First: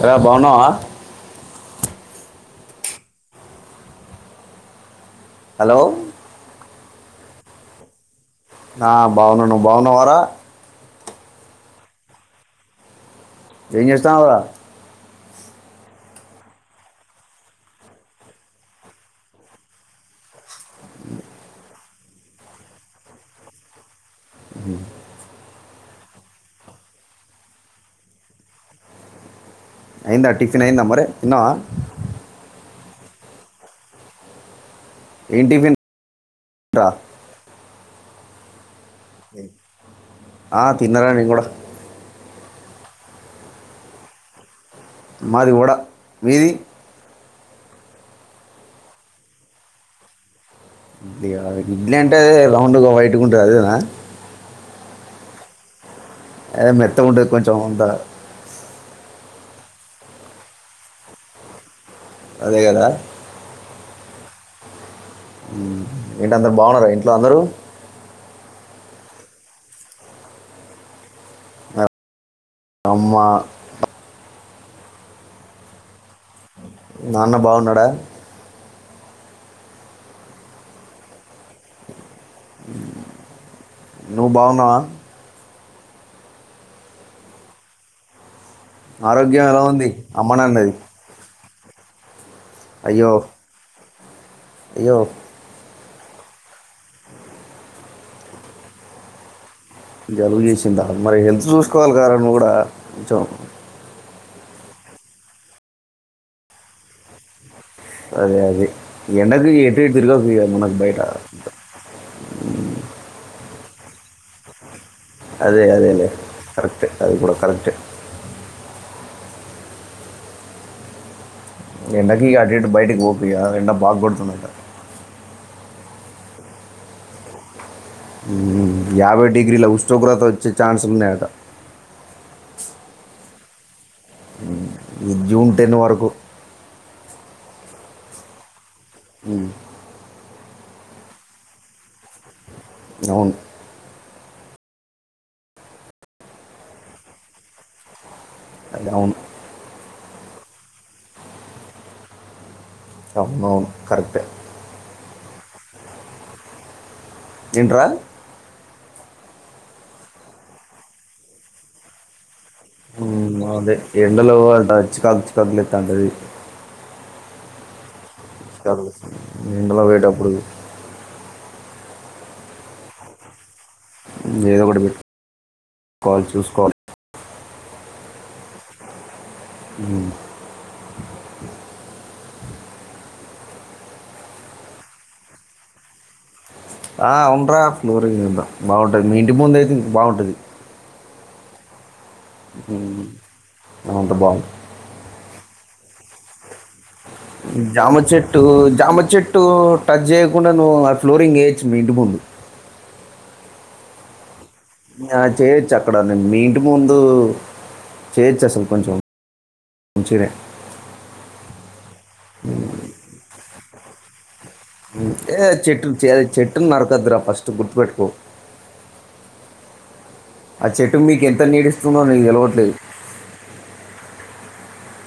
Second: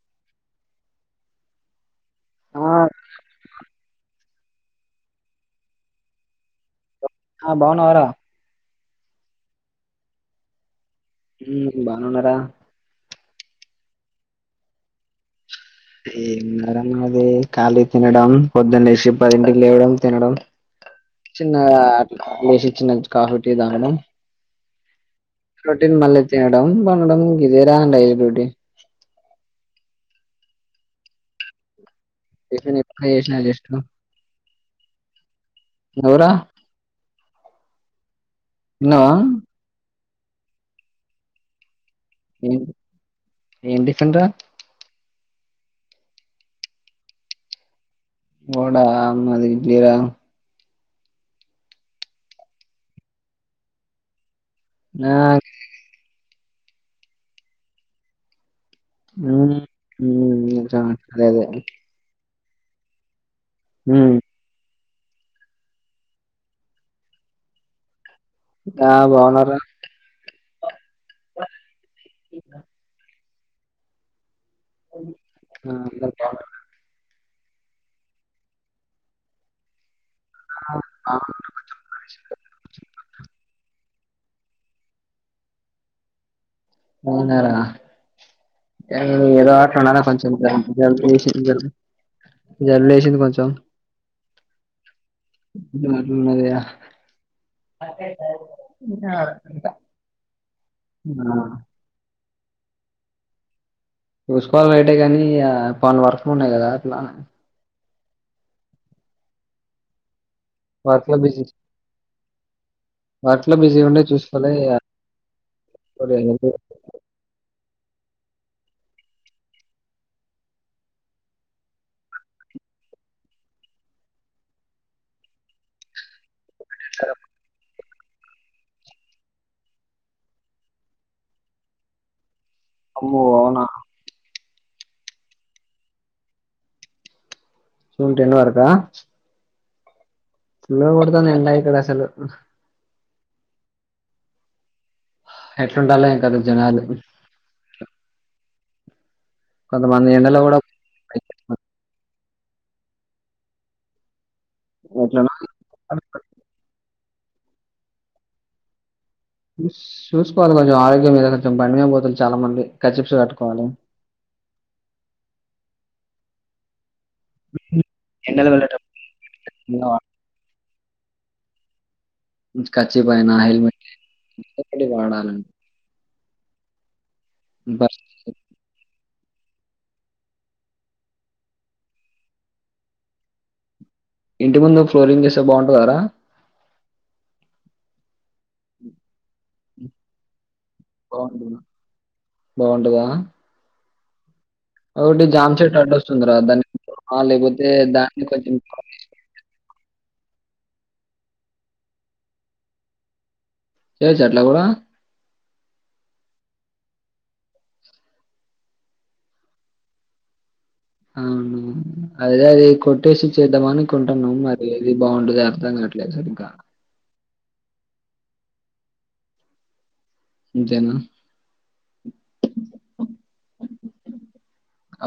ఏరా బావున్నావ ఆ హలో ఆ బాగున్నావరా ఆ బాగున్నాను నువ్వు బాగున్నావారా మ్మ్ బానే ఉన్నారా ఎంజేస్తన్నవ్ రా ఏమున్నారన్నా అది ఖాళీ తినడం పొద్దున్న లేసి పదింటికి లేవడం తినడం చిన్నా అట్ లేసి చిన్నగ కాఫీ టీ తాగడము మ్మ్ రొటీన్ మళ్ళీ తినడం పనడం గిదేరా డైలీ రొటీన్ అయిందా టిఫిన్ అయిందా మరి తిన్నావ నేనిప్పుడే జేశిన జస్టు ఏం టిఫిన్ రా తిన్నవా ఆ తిన్నారా నేను గూడా ఏం ఏం టిఫిన్ రా మాది వడ మీది ఒడా మాది ఇడ్లీరా ఇడ్లియా ఇడ్లీ అంటే అదే రౌండ్గా వైట్ గుంటది అదేనా ఆ [unintelligible] ఏ మెత్తగుంటది కొంచెం అంతా మ్మ్ మ్మ్ ఇంకా అదే అదే అదే గదా మ్మ్ ఉమ్ ఏంటందరు బాగున్నారా ఇంట్లో అందరూ ఆ బాగున్నారా అమ్మ అందరూ బాగున్నారా నాన్న బావున్నాడా [inaudible] నువ్వు బావున్నావా బావున్న రా ఏ ఆరోగ్యం ఏదో ఎలా అట్టుండ ఉంది అన్నకొంచెం అమ్మ జలుబ్ నాన్నది జలుబు జేసి ఒఓ జలుబు అయ్యో లేసింది కొంచెం అయ్యో ద జాలుబు చేసి మరి హెల్త్ చూసుకోవాలి కదార నువ్వు కూడా కొంచం చూసుకోవాలి రైటే కాని పం వరకులు ఉన్నాయి కదా అట్లానే అదే అదే ఎండకు ఎటు ఎటు తిరగకు ఇగ వాట్లా బజ ఎట్లా బిజీగా ఉండే చూసుకోలే అదే అదేలే కరెక్ట్ అది కూడా కరెక్ట్ ఎండకి అటు ఇటు బయటకి పోకు ఇగ ఎండ బాగుడుతుందట అ యాభై డిగ్రీల ఉష్ణోగ్రత వచ్చే ఛాన్స్లు ఉన్నాయట అమ్మో అవునా ఉమ్, ఈ జూన్ టెన్ వరకు జూన్ టెన్ వరకా ఉమ్, చాలా కొడుతాన్నా ఎండ ఇక్కడ అసలు అవును ఎట్లుండాల ఎండతో జనాలు అది అవును కొంతమంది ఎండలో కూడా అవును అవును కరెక్ట్ అఓ ఏంట్రా చూసుకోవాలి కొంచెం ఆరోగ్యం మీద కొంచెం బండిమీద పోతుంరు చాలా మంది కచిప్స్ కట్ట ఉమ్, అదే ఎండలో పోవాలా చిరాకు చికాకు లేస్తుంది తాండది అ చదు ఎండ లో పోయేటప్పుడు కర్చీఫ్ అయినా హెల్మెట్ ఏదో ఒకటి ముప్పడి పెట్టు వాడాల కాల్ చూసుకోవాల్ బర్ హం ఇంటి ముందు ఫ్లోరింగ్ చేస్తే బావుంటదారా ఫ్లోరింగ్ ఉందా బావుంటది. మీ ఇంటి ముందు అయితే ఇది బావుంటది. బ బావుంటదా అంత బాగు ఓటి జామ్ చెట్టు అడ్డొస్తుంది రా దాని జామ చెట్టు జామ చెట్టు టచ్ చేయకుండా నువ్వు ఆ ఫ్లోరింగ్ వేయించు మీ ఇంటి ముందు చెయ్యొచ్చా అట్లా కూడా ఆ చేయొచ్చు అక్కడ మీ ఇంటి ముందు చేయొచ్చు అసలు కొంచెం కొంచెమే అవును అదే అదే కొట్టేసి చేద్దాం అనుకుంటున్నాం మరి ఏది బావుంటదో ఏ అర్థం చెట్ కావట్లేదు సరిగ్గా. చెట్టులు నరకొద్దురా ఫస్టు గుర్తుపెట్టుకో ఆ అంతేనా? చెట్టు మీకు ఎంత నీడ ఇస్తుందో నీకు తెలవట్లేదు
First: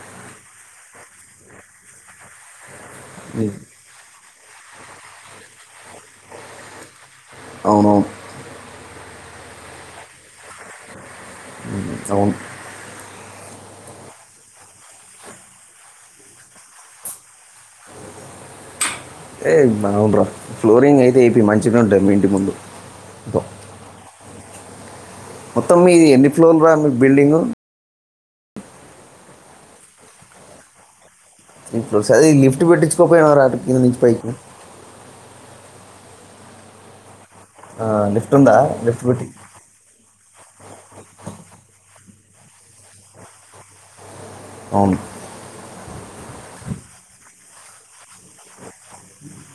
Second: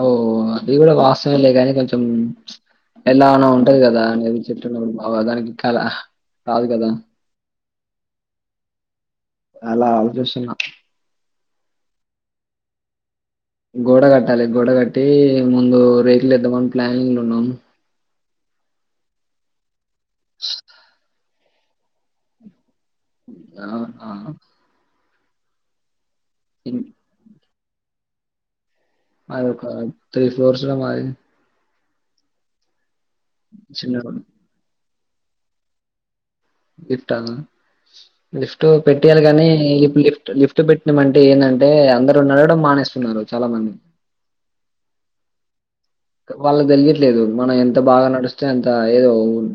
ఓ అది కూడా వాస్తవమే లే కానీ కొంచెం ఎలానో ఉంటది కదా అనేది చెట్టు ఉన్నప్పుడూ దానికి కల రాదు కదా అవునవును అలా ఆలోచిస్తున్నా అవును గోడ కట్టాలి గోడ కట్టి ముందు రేకులు వేద్దామని ప్లానింగ్ లో ఉన్నాను ఏ [unintelligible] బావు బ్ర [unintelligible] ఫ్లోరింగ్ అయితే ఇది మంచిగా ఉంటది మీ ఇంటి ముందు ఇదో. ఆ ఆ మొత్తం మీది ఎన్ని ఫ్లోర్ రా ఇం- మీ బిల్డింగ్ మాది ఒక త్రీ ఫ్లోర్స్ రా మాది ఇప్పుడు సరే ఈ లిఫ్ట్ పెట్టిచ్చు [unintelligible] కింద నుంచి చిన్న పైకి ఇత్తాను లిఫ్ట్ ఉందా లిఫ్టు లిఫ్ట్ పెట్టియాలి పెట్టి కానీ ఇప్పుడు లిఫ్ట్ లిఫ్ట్ పెట్టినమంటే ఏందంటే అందరు ఉ నడవడం మానేస్తున్నారు చాలా మంది అవును వాళ్ళకి తెలియట్లేదు మనం ఎంత బాగా నడిస్తే అంత ఏదో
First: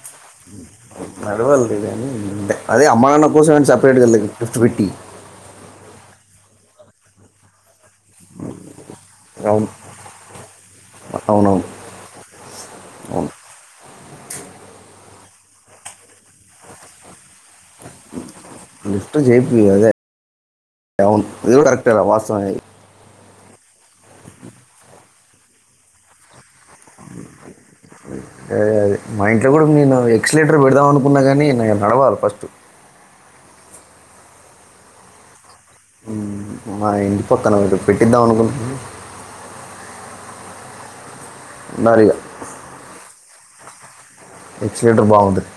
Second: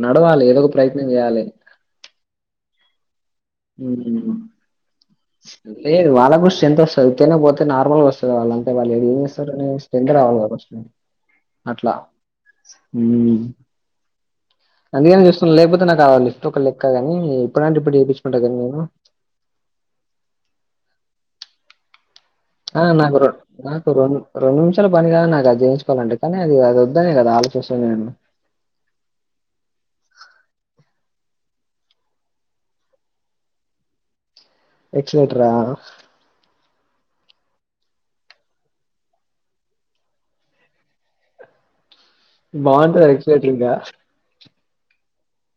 నడవాలి ఏదో ఒక ప్రయత్నం చేయాలి నడవాలి లే గాని అదే అమానం కోసమైనా సెపరేట్ గా ఉమ్. లిఫ్టు పెట్టీ లేదు వాళ్ళ కూడా స్ట్రెంత్ వస్తది. ఉతిగానే పోతే నార్మల్గా వస్తుంది వాళ్ళంటే వాళ్ళు ఏ ఏం చేస్తారు అవును స్ట్రెంత్ రావాలి. అవునవును అట్లా అవును అందుకని చూస్తుం లేకపోతే నాకు ఆ లిఫ్ట్ ఒక లెక్కగాని ఇప్పుడంటే ఇప్పుడు వేయించుకుంటా కానీ నేను లిఫ్ట్ చేప్పియ్ అదే అవును ఇది కూడా కరెక్టే. వాస్తవం అది. ఆ నాకు రెం నాకు రెం రెండు నిమిషాల పని కాదు. నాకు అది చేయించుకోవాలంటే కానీ అది అది వద్దనే కదా ఆలోచిస్తుంది. నేను అదే అదే మా ఇంట్లో కూడానేను ఎక్సలేటర్ పెడదాం. అను కున్నా కానీ న నడవాలి ఫస్ట్ ఎక్క్లరేటర్ ఆ మా ఇంటి పక్కన వారు పెట్టిద్దాం అనుకుంటు ఉన్నారిగా బాగుంటది ఎక్స్లెటర్ ఇంకా ఎక్సలెటర్ బాగుంటది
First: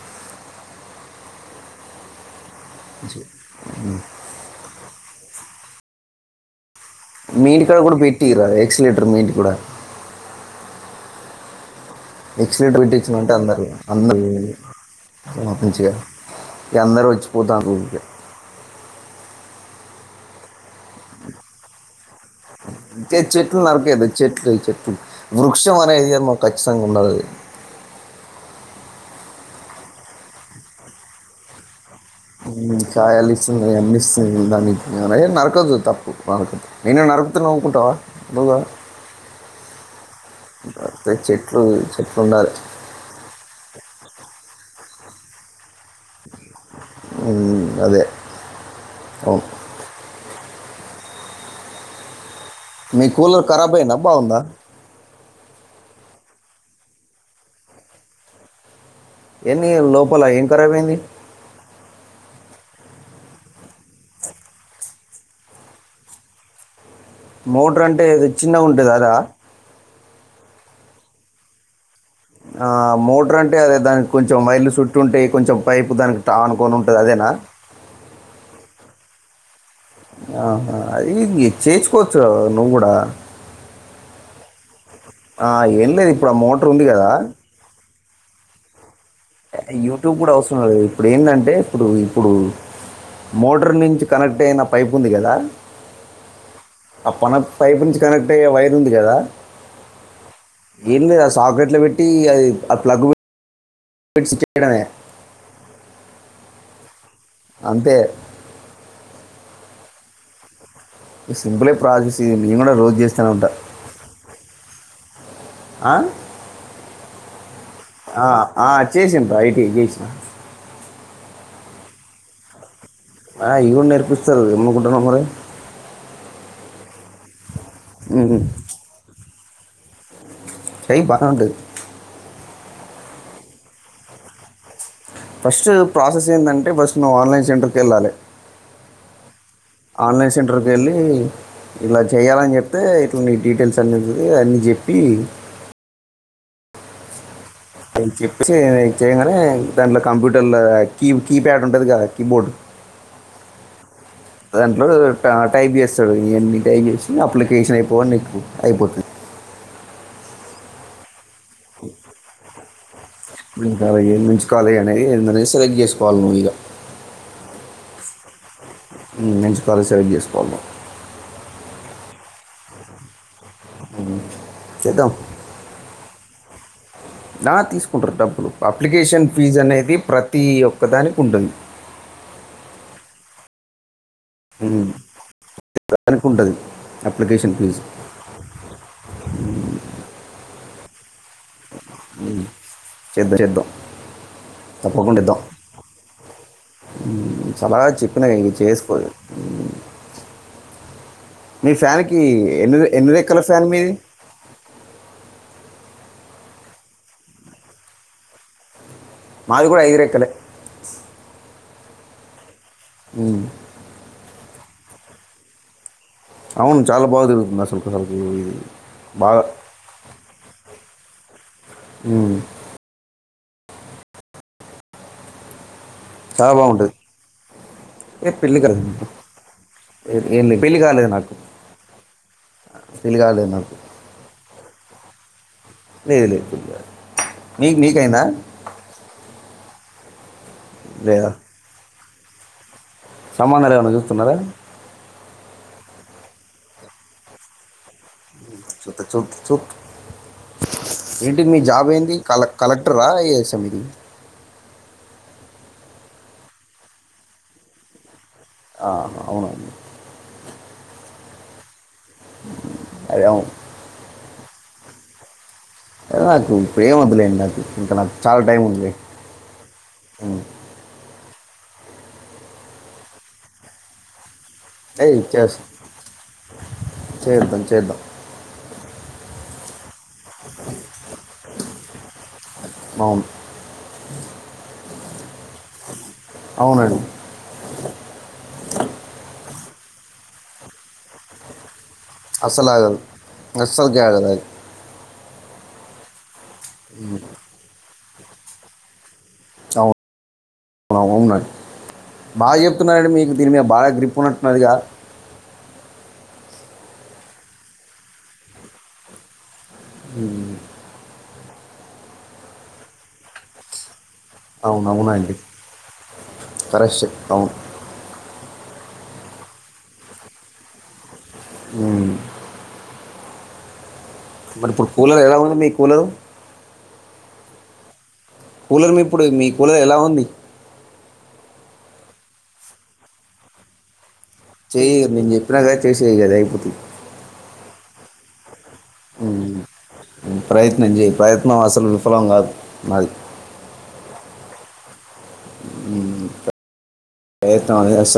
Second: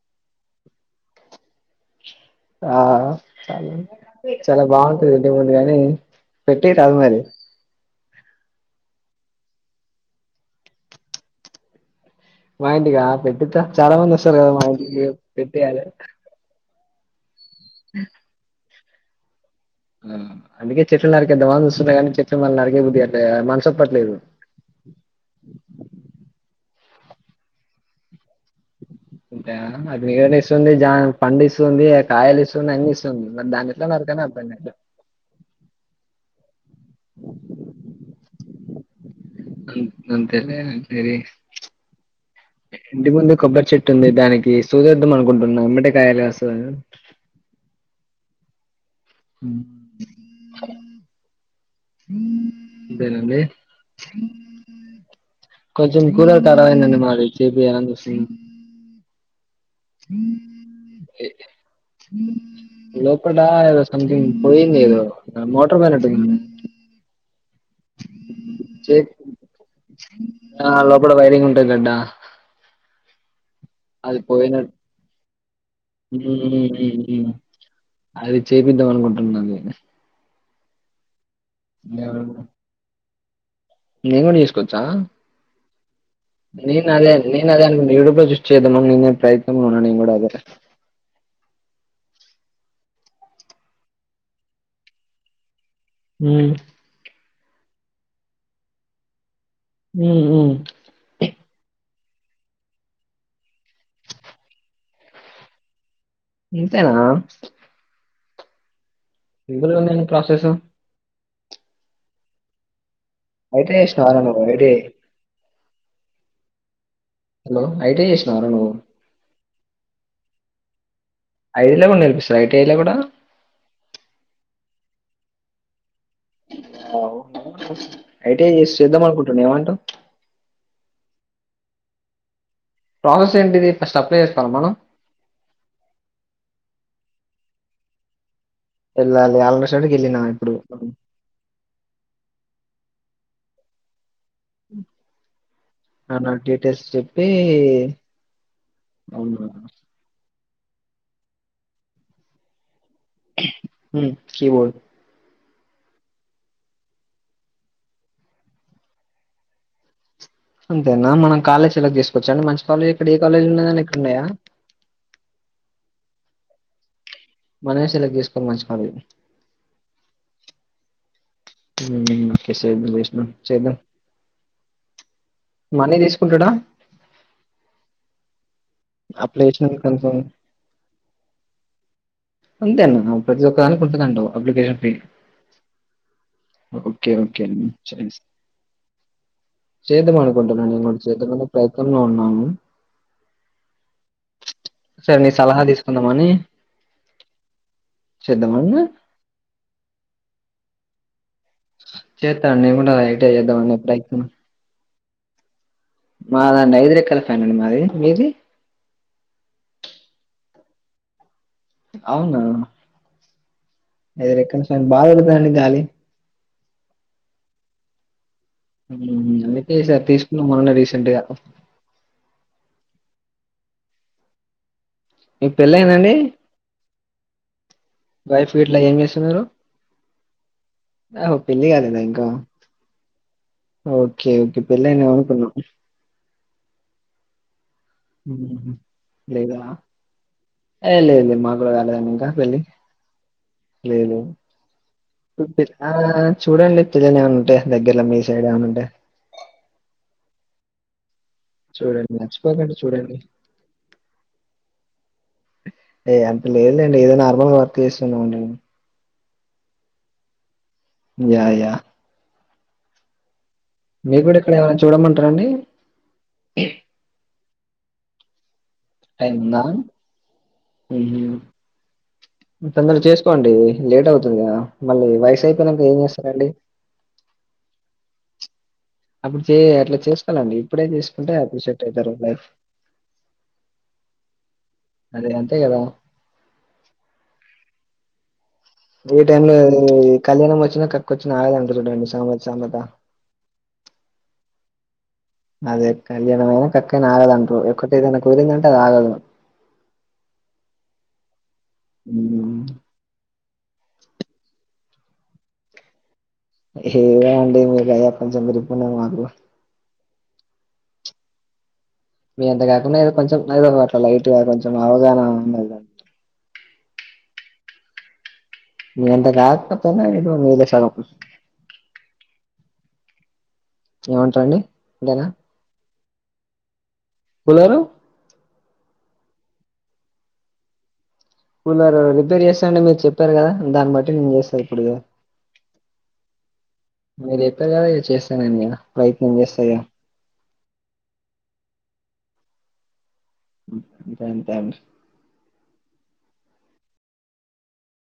ఆ చాలా బాగుంటది ఇంటి ముందు గాని పెట్టే మీ ఇంటి కాడ కూడా పెట్ పెట్టియ్యరాదు ఎక్సలేటర్ మీ ఇంటి కూడా మా ఎక్స్లేటర్ ఇంటికా పెట్టించిన అంటే పెట్టిత అందరు చాలా మంది అందరు వస్తారు. కదా మా ఇంటికి పెట్టియ్యాలి. ఇగా అందరు వచ్చి పోతాళ్ళు ఇంటికే అందుకే చెట్లు నారికేదామని చూస్తున్నా కానీ చెట్లు మళ్ళ నరికి ఇకే చే చెట్లు నరికీయోందు చెెట్లు చెెట్లు వృక్షం అనేది [unintelligible] ఉండదు. అది అది నీడను ఇస్తుంది. జామ్ పండు ఇస్తుంది. కాయలు ఇస్తుంది. నేను అన్ని ఛాయాలు మరి ఇస్తుంది. దాన్ని అవి ఎట్లా అన్ని నరకాలో ఇస్తుంది. అర్థం కాట్లే దానికి అే నరకదు తప్పు వరకు నిన్ను నరకుతే నువ్ ఉకుంటావా ఉండవ్ నన్నే [unintelligible] చెట్లు చెట్లు ఉండాలి ఇంటి ముందు కొబ్బరి చెట్టుంది దానికి సూదేధం అనుకుంటున్నా ఎమ్మటే కాయలు కాస్తదాని అదే అవును అ హ మీ కూలర్ ఖరాబ్ అయిందా బాగుందా కొంచెం కులార్ ఖరాబ్ అయ్యిందండి. మాది చెప్పియాలి ఎన్ని లోపల ఏం ఖరాబ్ అయ్యింది. లోపట ఏదో సంతింగ్ పోయింది. ఏదో మోటర్ పోయినట్టుంది. మోటర్ అంటే ఏది చిన్నగా ఉంటది. చే అదా ఆ లోపల వైరింగ్ ఉంటాదడ ఆ మోటర్ అం అంటే అది దానికి కొంచెం వైర్లు పోయినట్టు చుట్టు ఉంటాయి కొంచెం పైపు దానికి ఉమ్, టానుకొని ఉంటాది ఉమ్, అదేనా ఉమ్. అది చేపిద్దాం అనుకుంటున్నా అది ఆహా ఇగి చేయిచుకోవచ్చు నువ్వు కూడా నేన్ కూడా తీస్కోచ్ ఆ ఏం లేదు ఇప్పుడు ఆ మోటర్ ఉంది నేను అదే కదా నేను అదే [unintelligible] ఉన్నా నేను యూట్యూబ్ అదే కూడా వస్తున్నారు ఇప్పుడు ఏంటంటే ఇప్పుడు ఇప్పుడు మోటర్ నుంచి కనెక్ట్ అయిన పైప్ ఉంది కదా ఉమ్, ఆ పానద్ పైప్ నుంచి కనెక్ట్ అయ్యే వైర్ ఉంది కదా ఉమ్, ఉమ్. ఏంది రా శాక్లేట్లో పెట్ టీ అది ఆ ప్లగు పేట్ ఫిష్డ్స్ చేయడమే ఇంతేనా అంతే సింపుల్గా ఉందేటి ప్రాసెసు సింపులే ప్రాజెక్స్ ఇది మేము కూడా రోజు చేస్ అయితే చేసినవ రా అయితే ఆ హలో ఐటీఐ ఆ చేసినవారా ఆ నువ్వు చేసిన్ను రా చేసిన ఐదులో కనిపిస్తదా ఐ టి ఐ లో కూడా ఆ ఇ కూడా నేర్పిస్తారు ఎను కుంటన్నా మరి ఆవు ఐ టి ఐ చేస్ చేదాం అనుకు టు ఏమంటావ్ చెయ్ బాగుంటది ప్రాసెస్ ఏంటిది ఫస్ట్ అప్లై చేస్తకోవాలా మనం ఫస్ట్ ప్రాసెస్ ఎందంటే ఫస్ట్ నువ్వు ఆన్లైన్ సెంటర్క్ ఎల్లలే వెళ్ళాలి ఆల్రెడీ స్టేట్కి వెళ్ళినా ఆన్లైన్ ఇప్పుడు సెంటర్కి వెళ్ళి ఇలా చెయ్యాలని చెప్తే పోయ్ డీటెయిల్స్ అని [unintelligible] అని చెప్పి అ నా డీటెయిల్స్ చెప్పి అవి చెప్పేసి చేయగానే అవునా దాంట్ల కంప్యూటర్ టర్లో కీ కీప్యాడ్ ఉంటది కదా కీబోర్డ్ కీబోర్డ్ దాంట్లో టైప్ చేస్తాడు ఇవన్నీ టైప్ చేసి అప్లికేషన్ అయిపోవడం నీకు అయిపోతుంది అంతేనా మనం కాలేజీ ఎలా తీసుకోవచ్చు అం మంచి కాలేజ్ ఇక్కడ ఏ కాలేజ్ మ ఉన్నదని ఇక్కడ అ ఉన్నాయా మించు కాల అనేది సెలెక్ట్ చేసుకో వాల్నల మనమే సెలెక్ట్ చేసుకోవాలి మంచి కాలేజ్ ఉమెన్స్ కాలజీ సెలెక్ట్ చేసుకోవాలి ఓకే స విష్ణం చేద్దాం చెదం మనీ తీసుకుంటాడా నా తీసుకుంట్ర డబ్బులు అప్లికేషన్ ఫీజు అప్లికేషన్ అనేది కన్ఫర్మ్ ప్రతి ఒక్కదానికి ఉంటుంది అంతే ప్రతి ఒక్క అని కుంట కండావు దానికింటుంది ఓకే ఓకే అప్లికేషన్ ఫీజు చేస్- చేద్దాం అనుకుంటాన్నా నేను కూడా చేద్దనే ప్రయత్నంలో ఉన్నాను చేద్దాం చేద్దాం తప్పకుండ ఇద్దం మని చాల చెప్పిన ఇక చేసుకోలేదు మీ ఫ్యాన్కి చేస్తాను నేను ఎన్ని కూడా ఎన్ని ఐటీ రెక్కల ఫ్యాన్ చేద్దామని మీది ప్రయత్నం మాదండి ఐదు రెక్కల ఫ్యానండి మాది మీది మాది కూడా ఐదు రెక్కలే అవునా ఐదు రెక్కల ఫ్యాను బాగా పెడగుతాదండి గాలి అవును చాలా బాగా తిరుగుతుంది అసలు అసలుకు అందుకేసారి తీసుకున్నాం మొన్న రీసెంటుగా అ నీకు పేల చాలా బాగుంటుంది ఏ వైఫ్ పెళ్ళి ఇట్లా కాలేదు ఏం నాకు. చేస్తున్నారు ఏ- ఏం లేదు పెళ్ళి కాలేదు నాకు పెళ్ళి కాలేద ఇంకా పెళ్ళి కాలేదు నాకు ఓకే ఓకే పెళ్ళే అయిందేమో అనుకున్న లేదు లేదు పెళ్ళి కాలేదు నీకు నీకైందా లేదా లేదు లేదు మాకూడ కాలేదు నా పెళ్లి సంబందాలు ఏమైనా లేదు. చూస్తున్నారా చూడండి పిల్లను ఏమైనా ఉంటే దగ్గరలో మీ సైడ్ ఏమన్నా ఉంటే చట్ట చట్ చోట్ ఏంటి మీ జాబ్ చూడండి. ఏంది కల మర్చిపోకండి కలెక్టర్ రా చూడండి. ఏశం ఏ అంత లేదులేండి ఏదో నార్మల్గా వర్క్ చేస్తున్నాం ఆ అవునండి యా యా అదే మీరు కూడా ఇక్కడ ఎవరనైనా చూడమంటారండి నాకు ప్రేమదలే ఉంట ఇంక నాకు చాలా టైం ఉంది అయింద ఉహు తొందర చేసుకోండి లేట్ అవుతుంది కదా ఏ మళ్ళీ వయసు చేస్ అయిపోయినాక ఏం చేస్తారండి చేద్దాం చేద్దాం అప్పుడు చే అట్ల చేసుకోవాలండి ఇప్పుడే చేసుకుంటే అపుడు సెట్ అవుతారు లైఫ్ అవును అదే అంతే కదా అవునండి ఏ టైం లో కళ్యాణం వచ్చినా కక్క వచ్చినా ఆగదంటరు చూడండి సామెత అసలు సామెత ఆగదు అస్సలు కే ఆగదు అది అదే కళ్యాణ ఏ క్కకానా ఆగదంటూ ఒక్కటి ఏదైనా కోరిందంటే అది ఆగదు అవును అవును బాగా ఉమ్, చెప్తున్నాడి మీకు దీని మీద బాగా గ్రిప్ ఉన్నట్టున్నదిగా ఏ అంటే మీకు కొంచెం గ్రిప్ ఉన్నది మాకు ఉం మీ అంత కాకుండా ఏదో కొంచెం ఏదో వరక్ లైట్గా కొంచెం అవును అవగాహన అవునండి ఉండదుగా కరెక్ట్ అవును మీ అంత కాక పోతేన ఏదో మిలో సగం ఊమ్ ఏమంటారండి మరి ఇప్పుడు కూలర్ అంతేనా ఎలా ఉంది మీ కూలరు కూలరు కూలర్ మీ ఇప్పుడు మీ కూలర్ ఎలా ఉంది కూలర్ రిపేర్ చేస్తాండి మీరు చెప్పారు కదా దాన్ని బట్టి నేను చేస్తా ఇప్పుడు ఇగ చెయ్ నేను చెప్పినా కదా చేసేయ్ ఇగ అది అయిపోతది కద చేస్తా నేను క ఉం ప్రయత్నం చెయ్ ప్రయత్నం అసలు విఫలం వ దు నాది అంతే అండీ ఊమ్ ప్రయత్నం అనేది అసలు